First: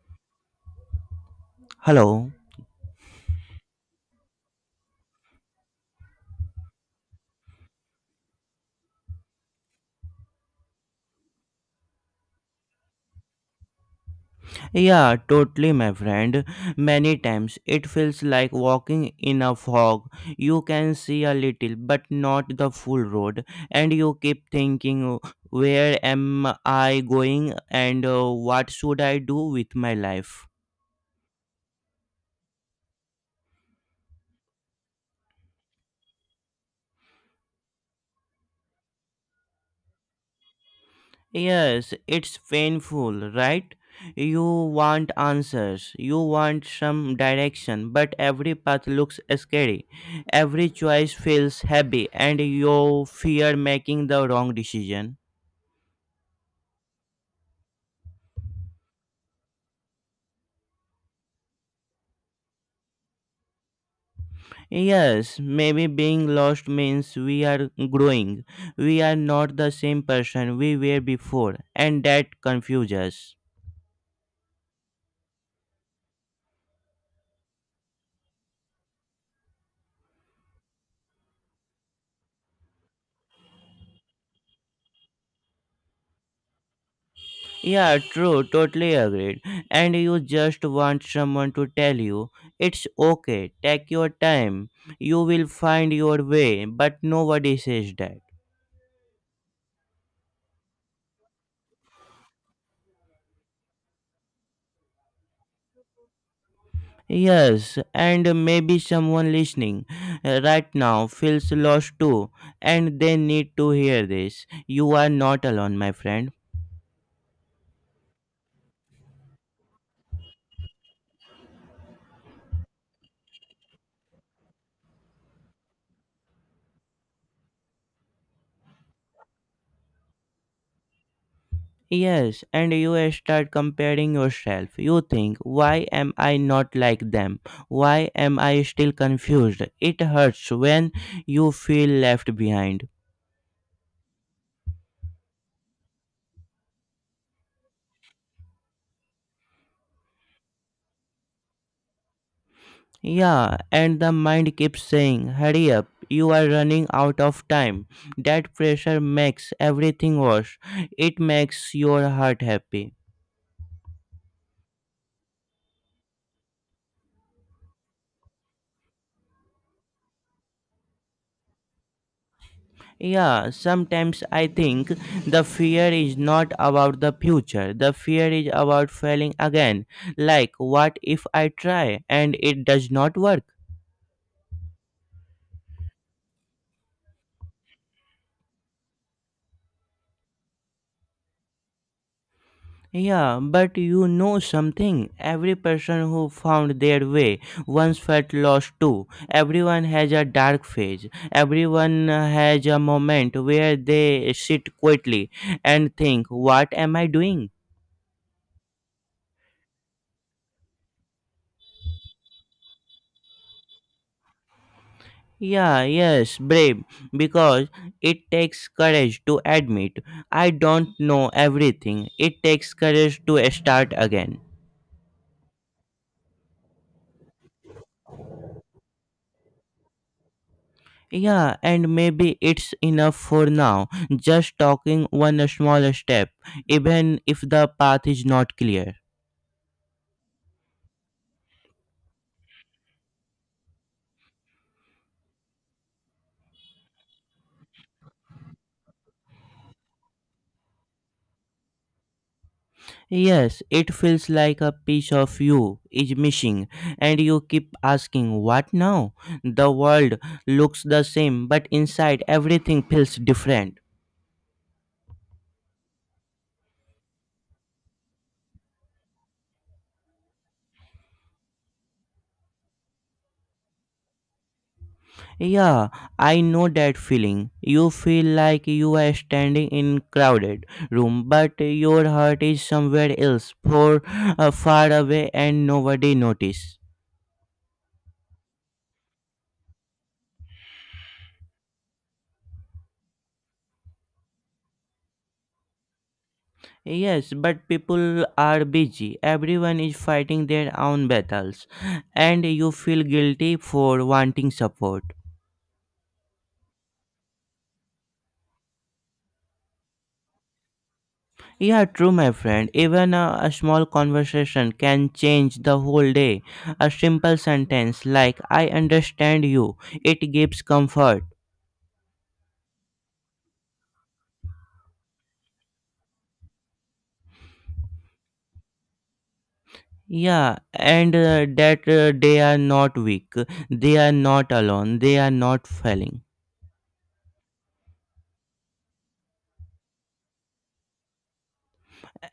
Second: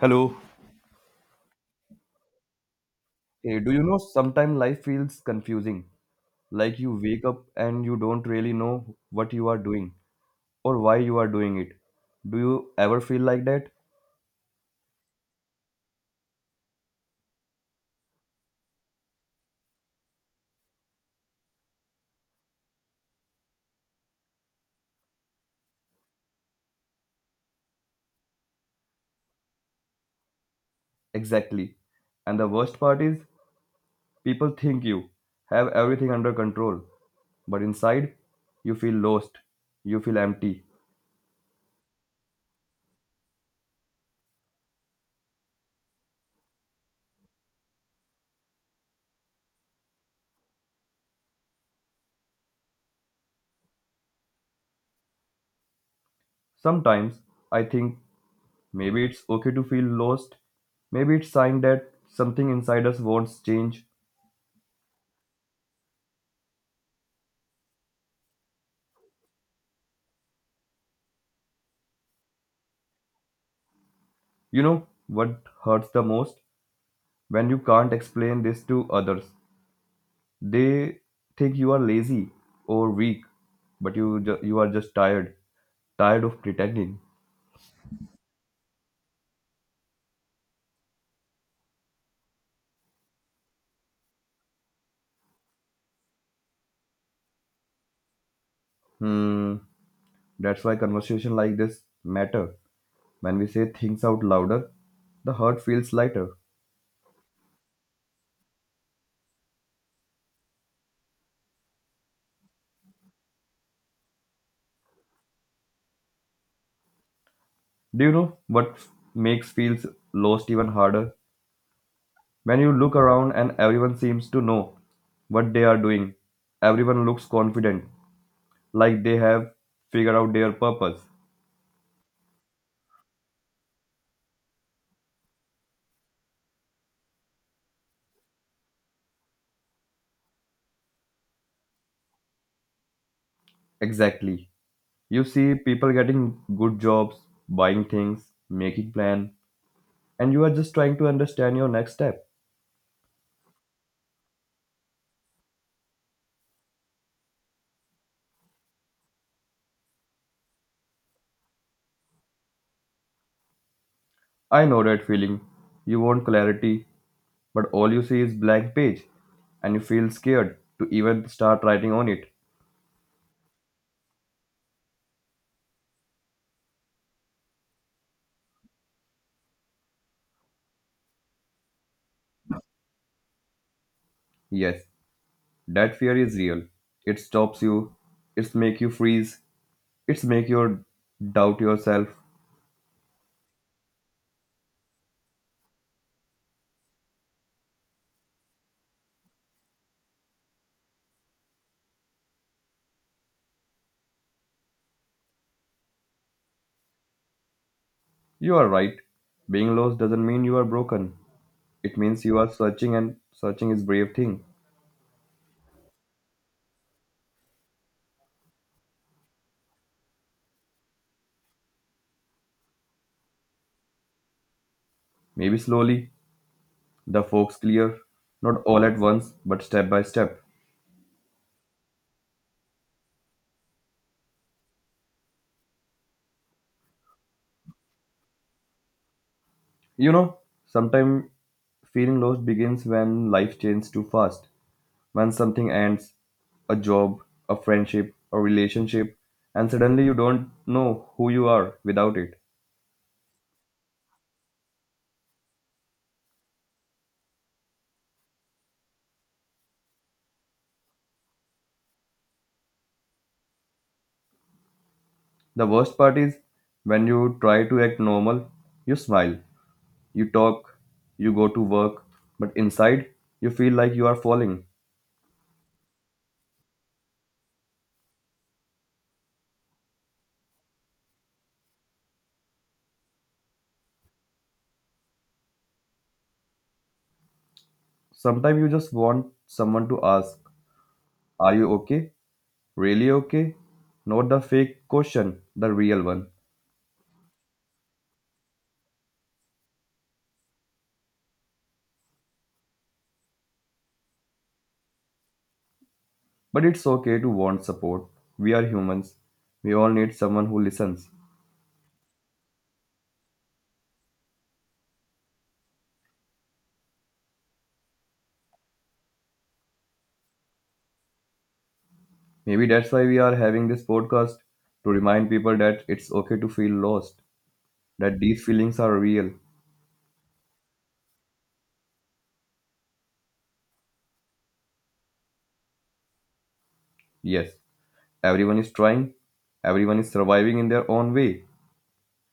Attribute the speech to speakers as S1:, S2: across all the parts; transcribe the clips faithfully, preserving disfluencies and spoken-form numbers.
S1: Hello.
S2: Hello.
S1: Hey, do you know sometimes life feels confusing? Like you wake up and you don't really know what you are doing or why you are doing it. Do you ever feel like that?
S2: Yeah, totally, my friend. Many times it feels like walking in a fog. You can see a little, but not the full road, and you keep thinking, where am I going and uh, what should I do with my life?
S1: Exactly. And the worst part is, people think you have everything under control, but inside, you feel lost. You feel empty.
S2: Yes, it's painful, right? You want answers, you want some direction, but every path looks scary. Every choice feels heavy, and you fear making the wrong decision.
S1: Sometimes I think maybe it's okay to feel lost. Maybe it's sign that something inside us wants change.
S2: Yes, maybe being lost means we are growing. We are not the same person we were before, and that confuses us.
S1: You know what hurts the most? When you can't explain this to others, they think you are lazy or weak, but you ju- you are just tired, tired of pretending.
S2: Yeah, true, totally agreed. And you just want someone to tell you, it's okay, take your time, you will find your way, but nobody says that.
S1: Hmm, that's why conversation like this matter. When we say things out louder, the hurt feels lighter.
S2: Yes, and maybe someone listening uh, right now feels lost too, and they need to hear this. You are not alone, my friend.
S1: Do you know what makes feels lost even harder? When you look around and everyone seems to know what they are doing, everyone looks confident, like they have figured out their purpose.
S2: Yes, and you start comparing yourself. You think, why am I not like them? Why am I still confused? It hurts when you feel left behind.
S1: Exactly. You see people getting good jobs, buying things, making plan, and you are just trying to understand your next step.
S2: Yeah, and the mind keeps saying, hurry up, you are running out of time. That pressure makes everything worse. It makes your heart happy.
S1: I know that feeling. You want clarity, but all you see is blank page and you feel scared to even start writing on it.
S2: Yeah, sometimes I think the fear is not about the future. The fear is about failing again. Like, what if I try and it does not work?
S1: Yes, that fear is real. It stops you. It's make you freeze. It's make you doubt yourself.
S2: Yeah, but you know something. Every person who found their way once felt lost too. Everyone has a dark phase. Everyone has a moment where they sit quietly and think, what am I doing?
S1: You are right. Being lost doesn't mean you are broken. It means you are searching and searching is brave thing.
S2: Yeah, yes, brave, because it takes courage to admit I don't know everything. It takes courage to start again.
S1: Maybe slowly, the folks clear, not all at once, but step by step.
S2: Yeah, and maybe it's enough for now, just talking one small step, even if the path is not clear.
S1: You know, sometimes feeling lost begins when life changes too fast, when something ends, a job, a friendship, a relationship, and suddenly you don't know who you are without it.
S2: Yes, it feels like a piece of you is missing, and you keep asking, what now? The world looks the same, but inside everything feels different.
S1: The worst part is when you try to act normal, you smile, you talk, you go to work, but inside you feel like you are falling.
S2: Yeah, I know that feeling. You feel like you are standing in crowded room, but your heart is somewhere else, for uh, far away, and nobody notice.
S1: Sometimes you just want someone to ask, are you okay? Really okay? Not the fake question, the real one.
S2: Yes, but people are busy. Everyone is fighting their own battles, and you feel guilty for wanting support.
S1: But it's okay to want support. We are humans. We all need someone who listens.
S2: Yeah, true, my friend. Even a, a small conversation can change the whole day. A simple sentence like, I understand you, it gives comfort.
S1: Maybe that's why we are having this podcast to remind people that it's okay to feel lost, that these feelings are real.
S2: Yeah, and uh, that uh, they are not weak, they are not alone, they are not failing.
S1: Yes, everyone is trying, everyone is surviving in their own way.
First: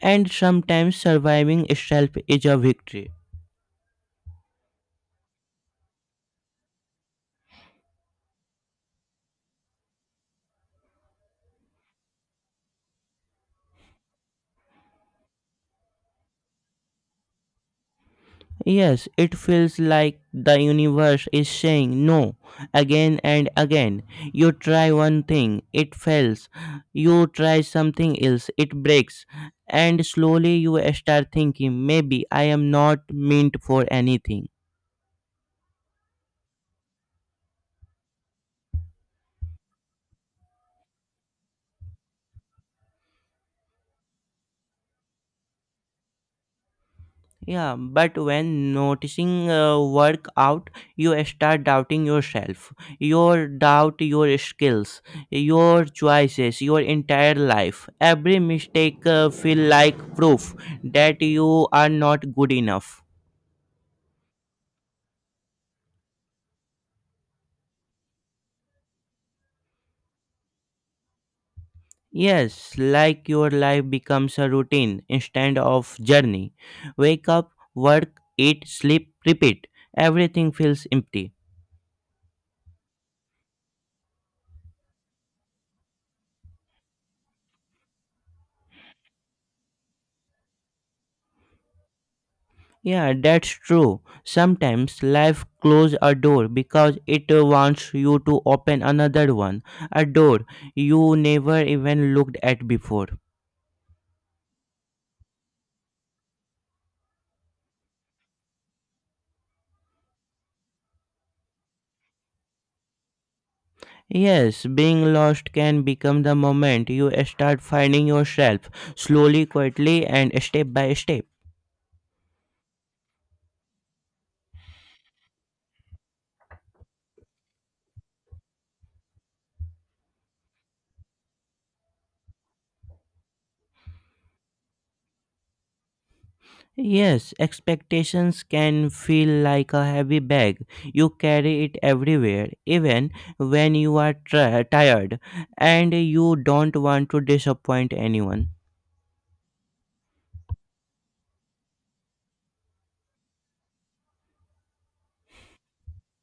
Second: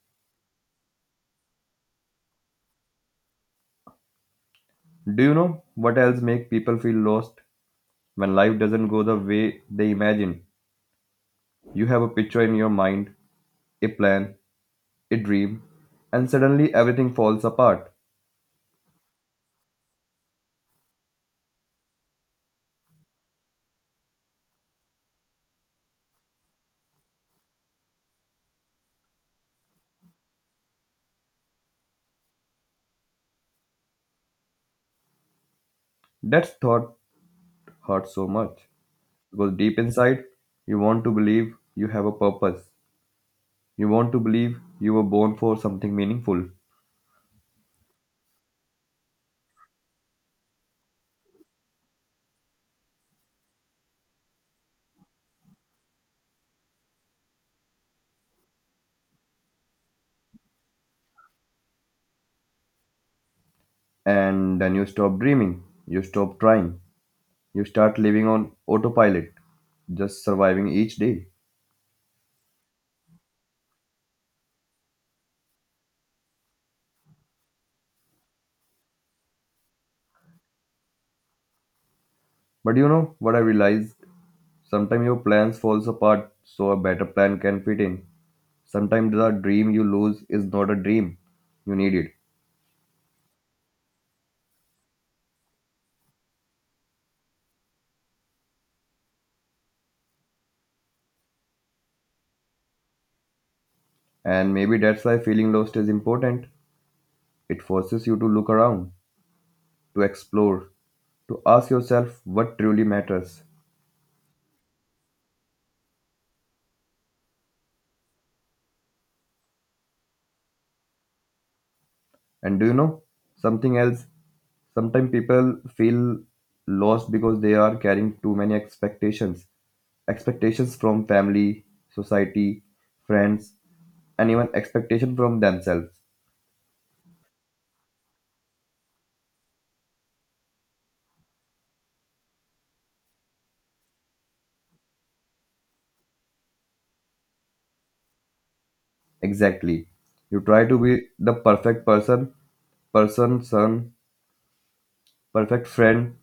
S2: And sometimes surviving itself is a victory.
S1: Do you know what else makes people feel lost when life doesn't go the way they imagine? You have a picture in your mind, a plan, a dream, and suddenly everything falls apart.
S2: Yes, it feels like the universe is saying no again and again. You try one thing, it fails. You try something else, it breaks. And slowly you start thinking, maybe I am not meant for anything.
S1: That thought hurts so much because deep inside, you want to believe you have a purpose. You want to believe you were born for something meaningful.
S2: Yeah, but when noticing uh, work out, you start doubting yourself. Your doubt your skills, your choices, your entire life. Every mistake uh, feel like proof that you are not good enough.
S1: And then you stop dreaming, you stop trying, you start living on autopilot, just surviving each day.
S2: Yes, like your life becomes a routine instead of journey. Wake up, work, eat, sleep, repeat. Everything feels empty.
S1: But you know what I realized? Sometimes your plans falls apart so a better plan can fit in. Sometimes the dream you lose is not a dream. You need it.
S2: Yeah, that's true. Sometimes life closes a door because it uh, wants you to open another one, a door you never even looked at before.
S1: And maybe that's why feeling lost is important. It forces you to look around, to explore, to ask yourself what truly matters.
S2: Yes, being lost can become the moment you start finding yourself slowly, quietly, and step by step.
S1: And do you know something else? Sometimes people feel lost because they are carrying too many expectations. Expectations from family, society, friends, and even expectation from themselves.
S2: Yes, expectations can feel like a heavy bag. You carry it everywhere, even when you are tri- tired and you don't want to disappoint anyone.
S1: Exactly. You try to be the perfect person, person, son, perfect friend,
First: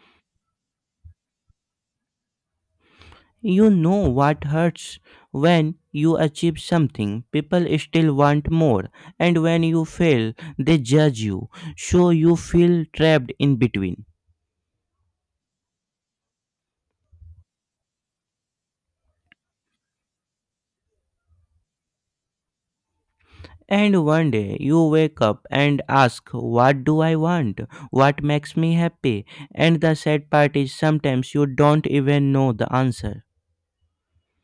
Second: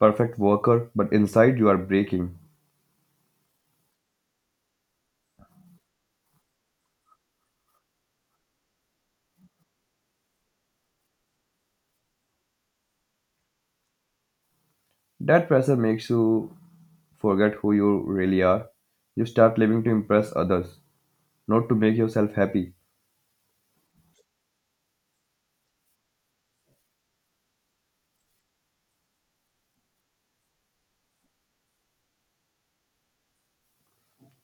S1: perfect worker, but inside you are breaking.
S2: You know what hurts? When you achieve something, people still want more, and when you fail, they judge you, so you feel trapped in between.
S1: That pressure makes you forget who you really are. You start living to impress others, not to make yourself happy.
S2: And one day you wake up and ask, what do I want? What makes me happy? And the sad part is sometimes you don't even know the answer.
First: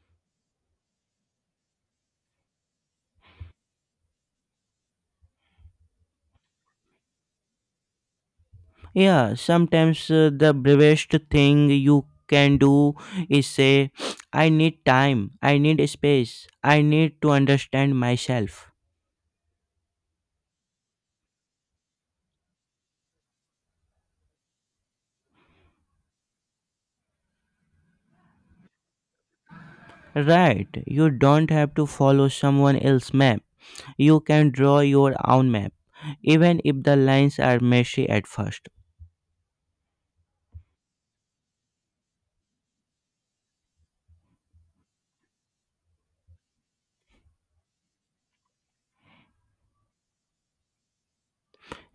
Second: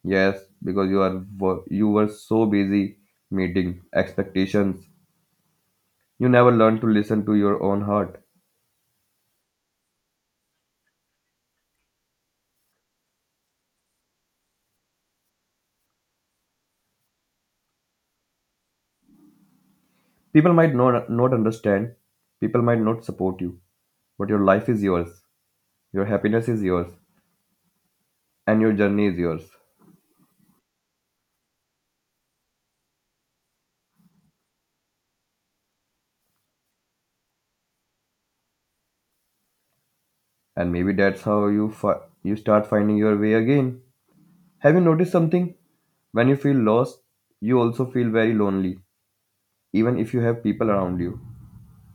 S1: Yes, because you are wo- you were so busy meeting expectations. You never learned to listen to your own heart.
S2: Yeah, sometimes uh, the bravest thing you can do is say, I need time, I need space, I need to understand myself.
S1: People might not, not understand, people might not support you, but your life is yours, your happiness is yours, and your journey is yours.
S2: Right, you don't have to follow someone else's map. You can draw your own map, even if the lines are messy at first.
S1: And maybe that's how you fi- you start finding your way again. Have you noticed something? When you feel lost, you also feel very lonely, even if you have people around you.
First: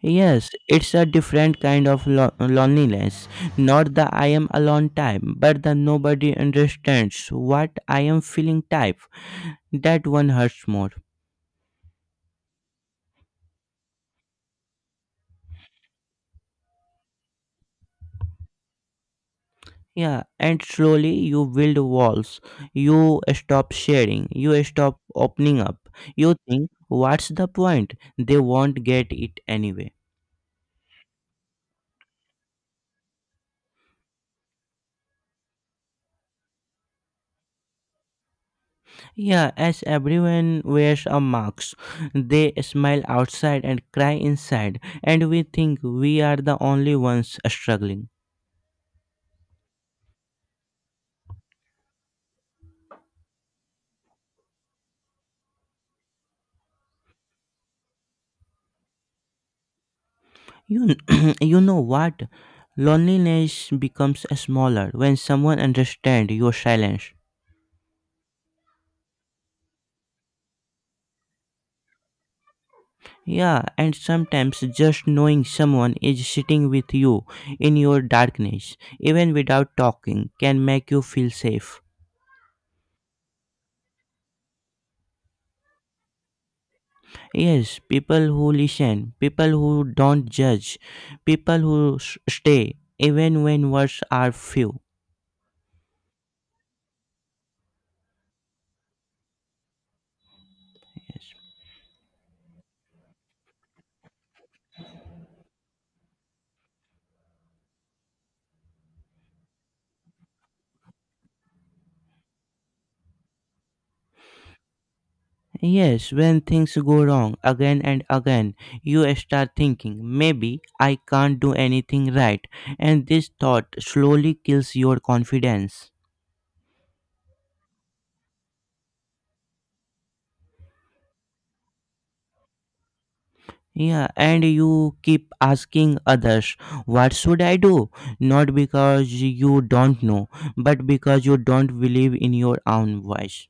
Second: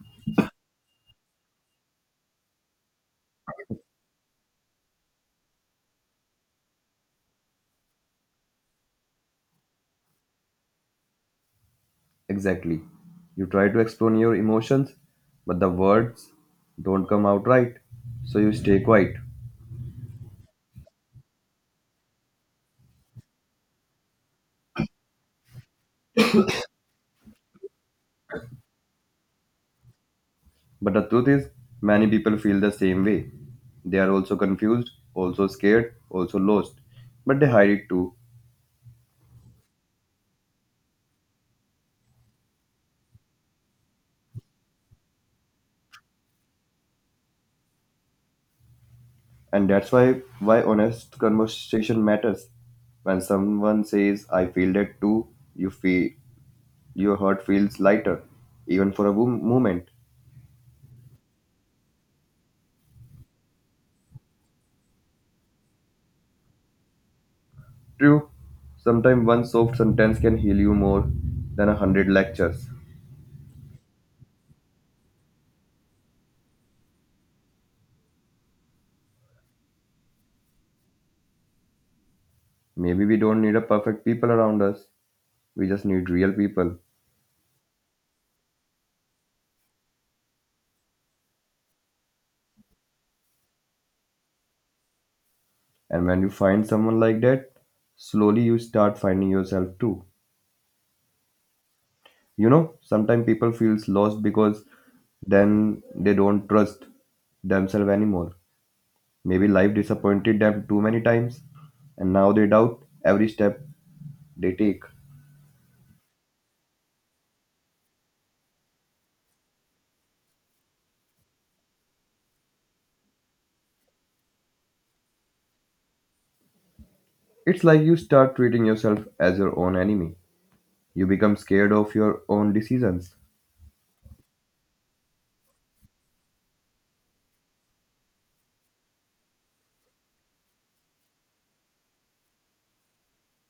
S2: Yes, it's a different kind of lo- loneliness. Not the I am alone type, but the nobody understands what I am feeling type. That one hurts more.
S1: Exactly. You try to explain your emotions, but the words don't come out right, so you stay quiet.
S2: Yeah, and slowly you build walls. You stop sharing. You stop opening up. You think, what's the point? They won't get it anyway.
S1: But the truth is, many people feel the same way. They are also confused, also scared, also lost, but they hide it too.
S2: Yeah, as everyone wears a mask, they smile outside and cry inside, and we think we are the only ones struggling.
S1: And that's why why honest conversation matters. When someone says I feel that too, you feel Your heart feels lighter, even for a wo- moment.
S2: You, you know what? Loneliness becomes smaller when someone understands your silence.
S1: True, sometimes one soft sentence can heal you more than a hundred lectures.
S2: Yeah, and sometimes just knowing someone is sitting with you in your darkness, even without talking, can make you feel safe.
S1: Maybe we don't need a perfect people around us, we just need real people.
S2: Yes, people who listen, people who don't judge, people who s- stay, even when words are few.
S1: And when you find someone like that, slowly you start finding yourself too.
S2: Yes.
S1: You know, sometimes people feels lost because then they don't trust themselves anymore. Maybe life disappointed them too many times, and now they doubt every step they take.
S2: Yes, when things go wrong again and again, you start thinking, maybe I can't do anything right, and this thought slowly kills your confidence.
S1: It's like you start treating yourself as your own enemy. You become scared of your own decisions.
S2: Yeah, and you keep asking others, what should I do? Not because you don't know, but because you don't believe in your own voice.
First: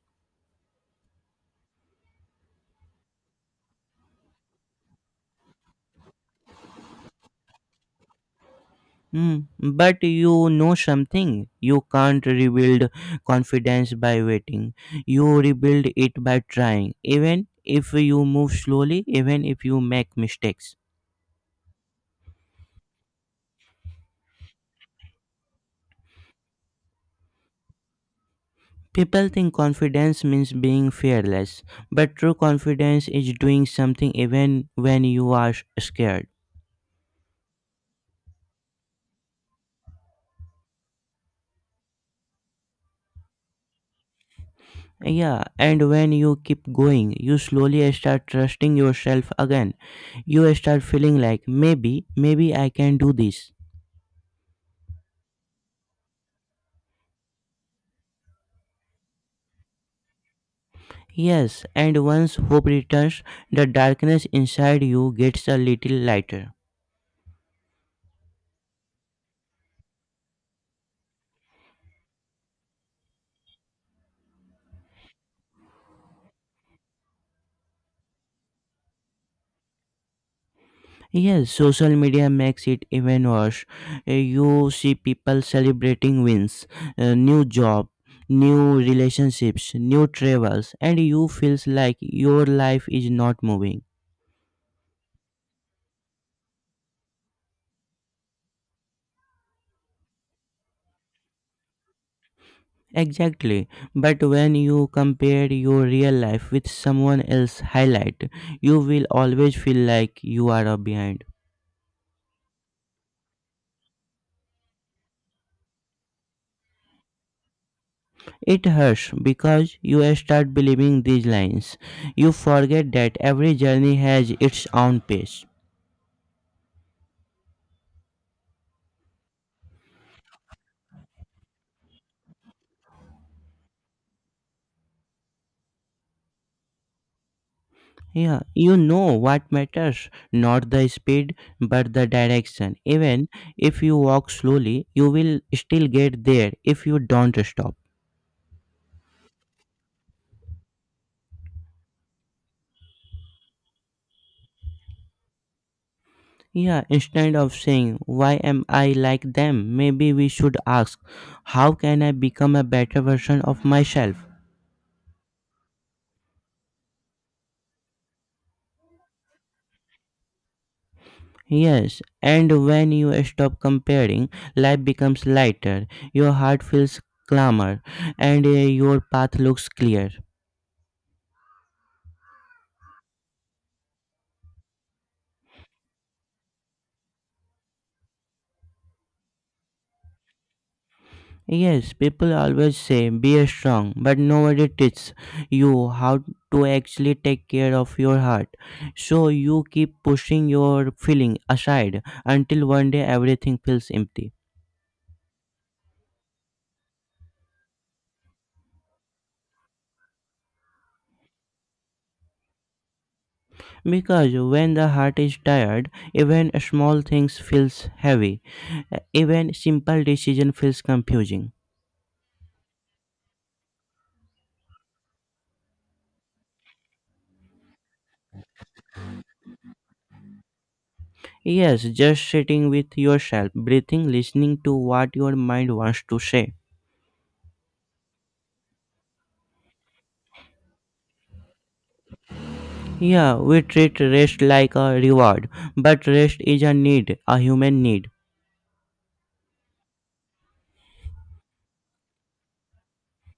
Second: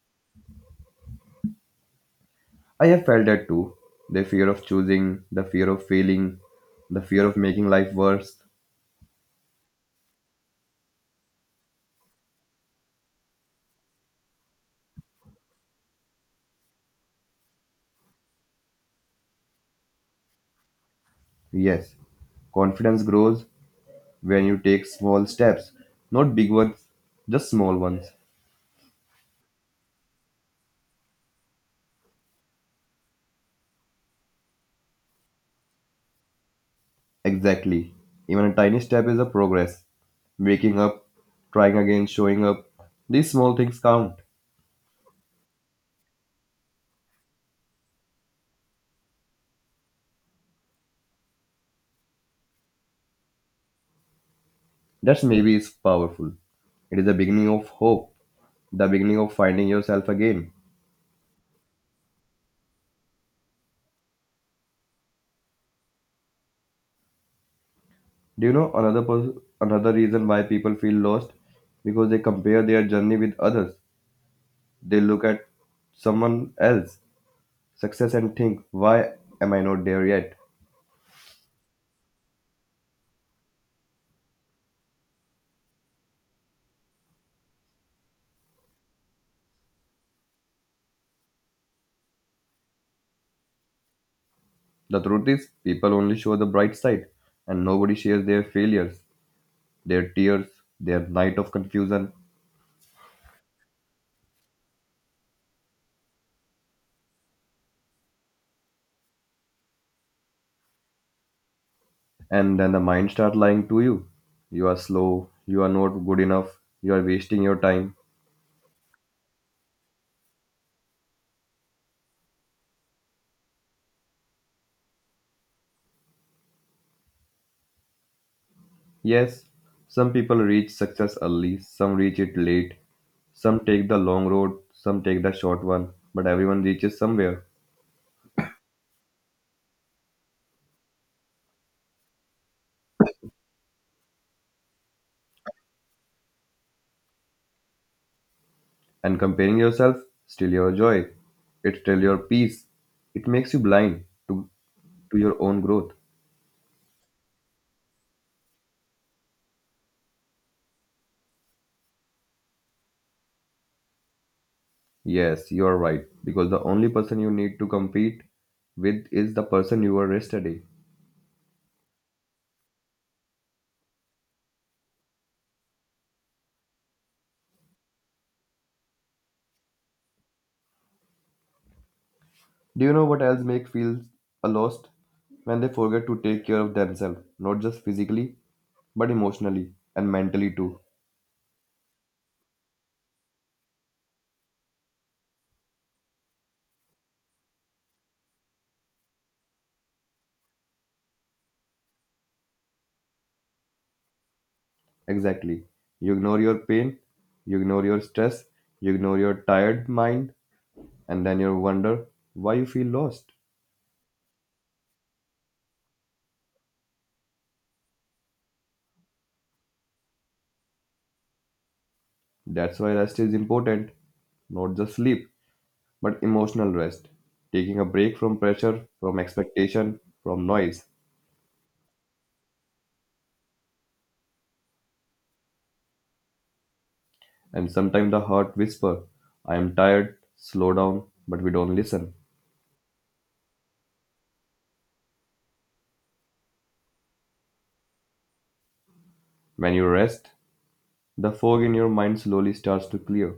S1: I have felt that too. The fear of choosing, the fear of failing, the fear of making life worse.
S2: Hmm. But you know something. You can't rebuild confidence by waiting. You rebuild it by trying, even if you move slowly, even if you make mistakes.
S1: Yes, confidence grows when you take small steps, not big ones, just small ones.
S2: People think confidence means being fearless, but true confidence is doing something even when you are scared.
S1: Exactly. Even a tiny step is a progress. Waking up, trying again, showing up. These small things count.
S2: Yeah, and when you keep going, you slowly start trusting yourself again. You start feeling like maybe, maybe I can do this.
S1: That's maybe is powerful. It is the beginning of hope, the beginning of finding yourself again.
S2: Yes, and once hope returns, the darkness inside you gets a little lighter.
S1: Do you know another pers- another reason why people feel lost? Because they compare their journey with others. They look at someone else success and think, why am I not there yet?
S2: Yes, social media makes it even worse. Uh, You see people celebrating wins, uh, new job, new relationships, new travels, and you feels like your life is not moving.
S1: The truth is, people only show the bright side, and nobody shares their failures, their tears, their night of confusion,
S2: Exactly. But when you compare your real life with someone else's highlight, you will always feel like you are a behind.
S1: and then the mind starts lying to you. You are slow. You are not good enough. You are wasting your time.
S2: It hurts because you start believing these lines. You forget that every journey has its own pace.
S1: Yes, some people reach success early, some reach it late, some take the long road, some take the short one, but everyone reaches somewhere.
S2: Yeah, you know what matters, not the speed but the direction. Even if you walk slowly, you will still get there if you don't stop.
S1: And comparing yourself steal your joy, it steal your peace, it makes you blind to, to your own growth.
S2: Yeah, instead of saying, why am I like them? Maybe we should ask, how can I become a better version of myself?
S1: Yes, you are right, because the only person you need to compete with is the person you were yesterday.
S2: Yes, and when you stop comparing, life becomes lighter, your heart feels calmer, and uh, your path looks clear.
S1: Do you know what else makes feel a lost? When they forget to take care of themselves, not just physically, but emotionally and mentally too.
S2: Yes, people always say be strong, but nobody teaches you how to actually take care of your heart. So you keep pushing your feeling aside until one day everything feels empty.
S1: Exactly. You ignore your pain, you ignore your stress, you ignore your tired mind, and then you wonder why you feel lost.
S2: Because when the heart is tired, even small things feels heavy. Even simple decision feels confusing.
S1: That's why rest is important, not just sleep, but emotional rest. Taking a break from pressure, from expectation, from noise,
S2: Yes, just sitting with yourself, breathing, listening to what your mind wants to say.
S1: and sometimes the heart whisper, I am tired, slow down, but we don't listen.
S2: Yeah, we treat rest like a reward, but rest is a need, a human need.
S1: When you rest, the fog in your mind slowly starts to clear.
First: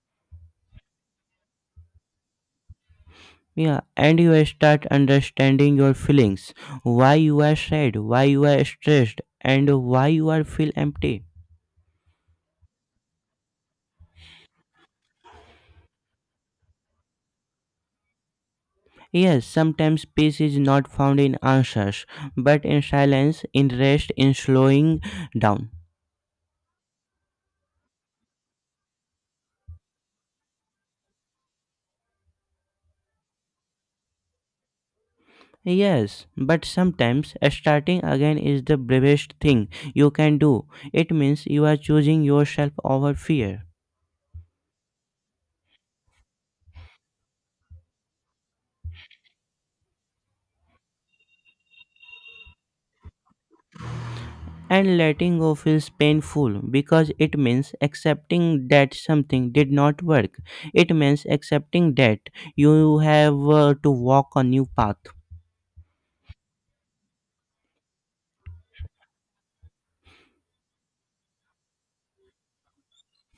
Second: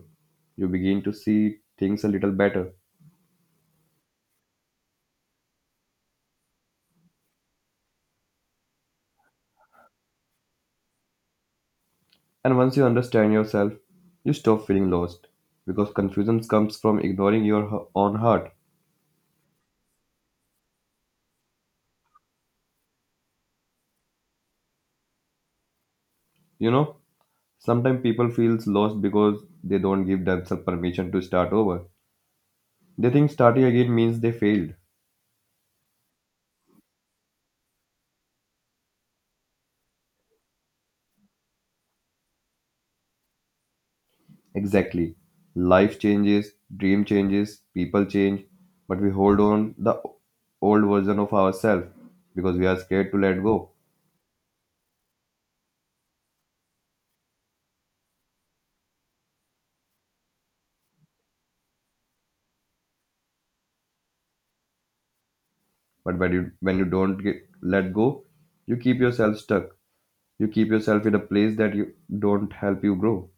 S1: You begin to see things a little better.
S2: Yeah, and you start understanding your feelings, why you are sad, why you are stressed, and why you are feel empty.
S1: And once you understand yourself, you stop feeling lost because confusion comes from ignoring your h- own heart.
S2: Yes, sometimes peace is not found in answers, but in silence, in rest, in slowing down.
S1: You know, sometimes people feels lost because they don't give themselves permission to start over. They think starting again means they failed.
S2: Yes, but sometimes starting again is the bravest thing you can do. It means you are choosing yourself over fear.
S1: Exactly. Life changes, dream changes, people change, but we hold on the old version of ourselves because we are scared to let go.
S2: And letting go feels painful because it means accepting that something did not work. It means accepting that you have uh, to walk a new path.
S1: But when you when you don't get, let go, you keep yourself stuck. You keep yourself in a place that you don't help you grow.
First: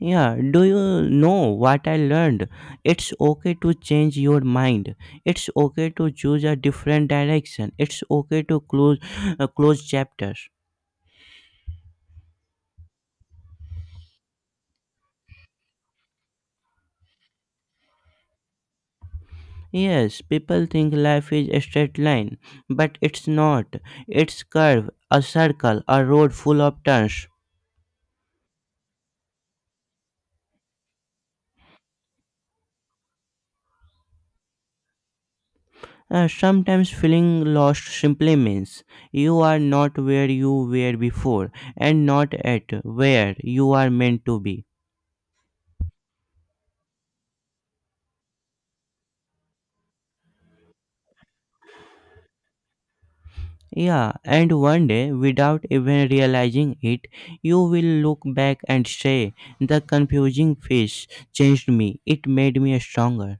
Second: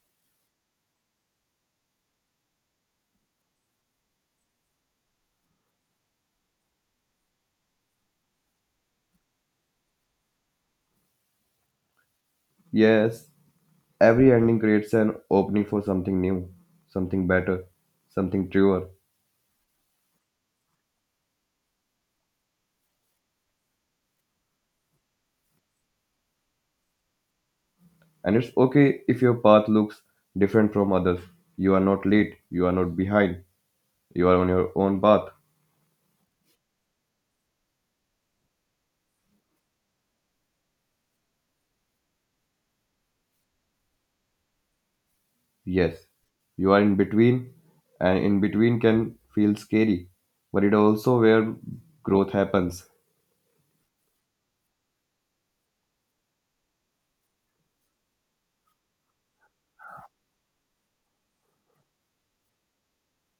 S2: Yeah, do you know what I learned? It's okay to change your mind. It's okay to choose a different direction. It's okay to close uh, close chapters.
S1: Yes, every ending creates an opening for something new, something better, something truer.
S2: Yes, people think life is a straight line, but it's not. It's curve, a circle, a road full of turns.
S1: And it's okay if your path looks different from others. You are not late, you are not behind, you are on your own path.
S2: Uh, sometimes feeling lost simply means you are not where you were before and not at where you are meant to be.
S1: Yes, you are in between, and in between can feel scary, but it also where growth happens.
S2: Yeah, and one day, without even realizing it, you will look back and say, the confusing phase changed me, it made me stronger.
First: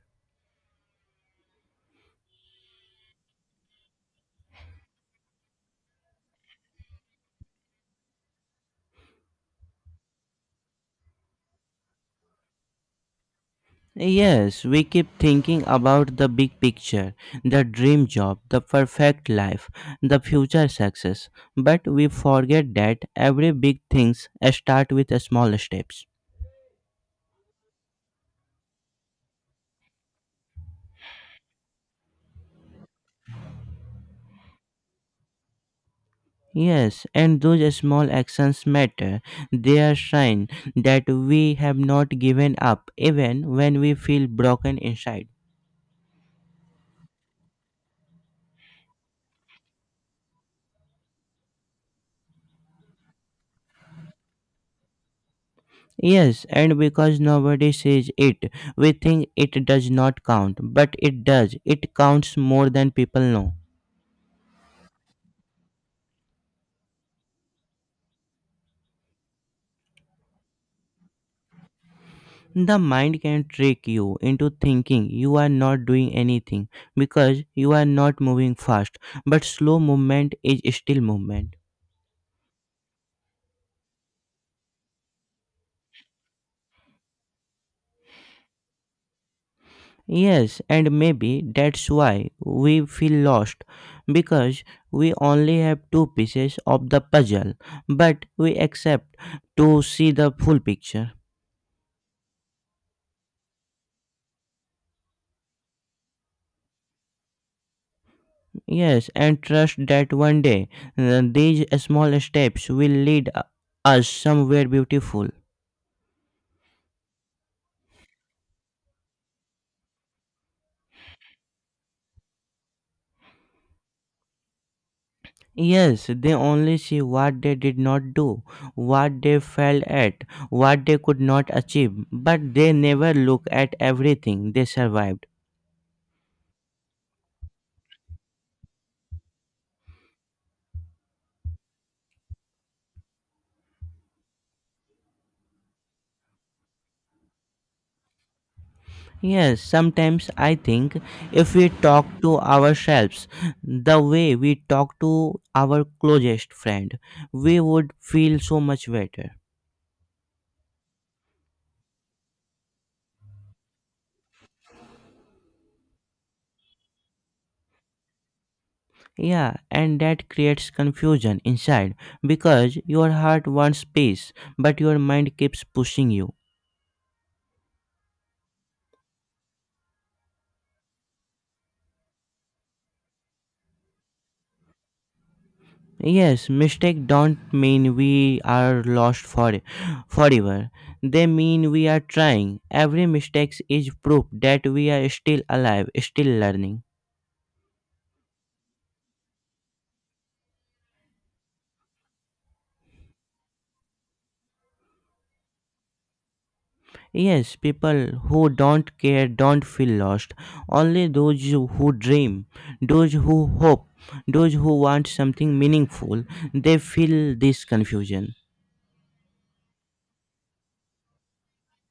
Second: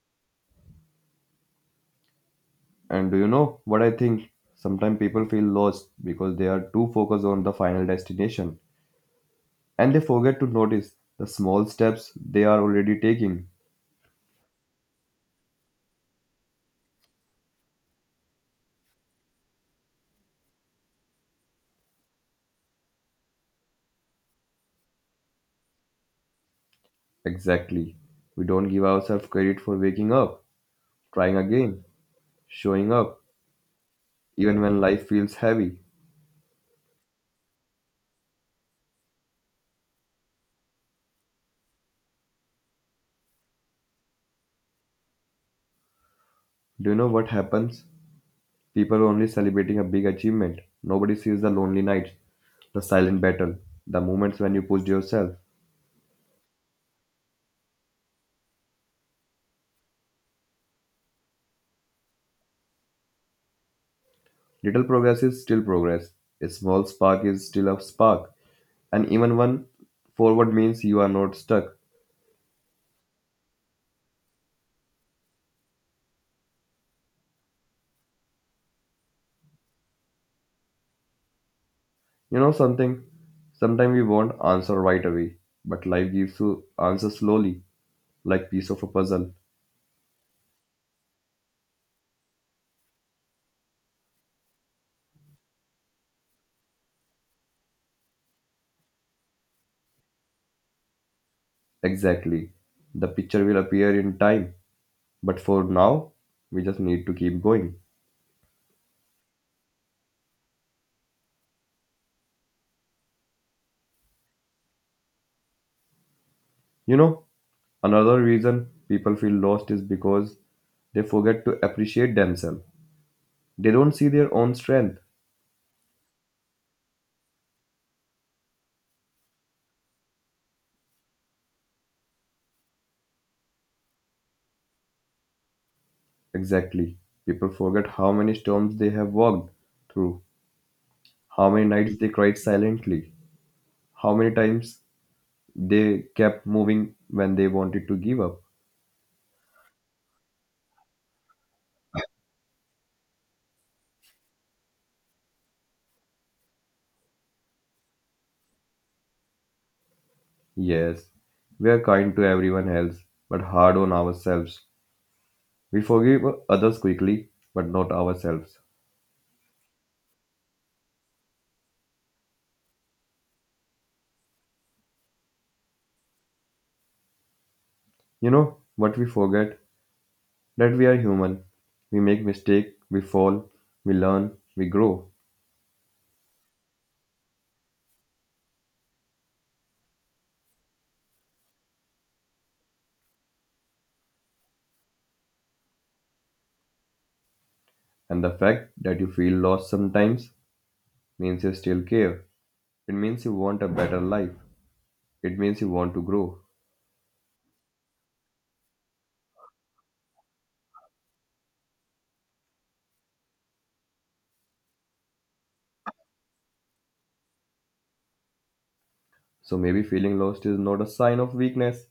S1: And do you know what I think? Sometimes people feel lost because they are too focused on the final destination, and they forget to notice the small steps they are already taking.
S2: Yes, we keep thinking about the big picture, the dream job, the perfect life, the future success, but we forget that every big things start with small steps.
S1: Exactly. We don't give ourselves credit for waking up, trying again, showing up, even when life feels heavy.
S2: Yes, and those small actions matter. They are sign that we have not given up even when we feel broken inside.
S1: Do you know what happens? People are only celebrating a big achievement. Nobody sees the lonely nights, the silent battle, the moments when you pushed yourself.
S2: Yes, and because nobody says it, we think it does not count, but it does. It counts more than people know.
S1: Little progress is still progress. A small spark is still a spark. And even one forward means you are not stuck.
S2: The mind can trick you into thinking you are not doing anything because you are not moving fast, but slow movement is still movement.
S1: You know something? Sometimes we want answer right away, but life gives you answer slowly, like piece of a puzzle.
S2: Yes, and maybe that's why we feel lost because we only have two pieces of the puzzle, but we accept to see the full picture.
S1: Exactly. The picture will appear in time, but for now, we just need to keep going.
S2: Yes, and trust that one day uh, these small steps will lead uh, us somewhere beautiful.
S1: You know, another reason people feel lost is because they forget to appreciate themselves. They don't see their own strength.
S2: Yes, they only see what they did not do, what they failed at, what they could not achieve, but they never look at everything they survived.
S1: Exactly. People forget how many storms they have walked through, how many nights they cried silently, how many times they kept moving when they wanted to give up.
S2: Yes, sometimes I think if we talk to ourselves the way we talk to our closest friend, we would feel so much better.
S1: Yes, we are kind to everyone else, but hard on ourselves. We forgive others quickly, but not ourselves.
S2: Yeah, and that creates confusion inside because your heart wants peace, but your mind keeps pushing you.
S1: You know what we forget? That we are human. We make mistakes, we fall, we learn, we grow.
S2: Yes, mistake don't mean we are lost for forever. They mean we are trying. Every mistake is proof that we are still alive, still learning.
S1: And the fact that you feel lost sometimes means you still care. It means you want a better life. It means you want to grow.
S2: Yes, people who don't care don't feel lost. Only those who dream, those who hope, those who want something meaningful, they feel this confusion.
S1: So maybe feeling lost is not a sign of weakness.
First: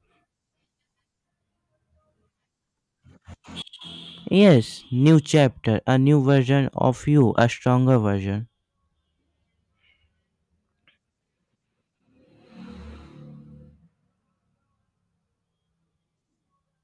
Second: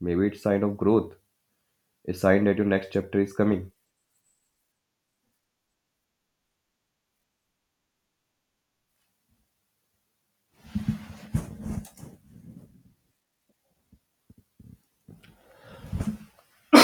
S1: Maybe it's a sign of growth, a sign that your next chapter is coming.
S2: Yes, new chapter, a new version of you, a stronger version.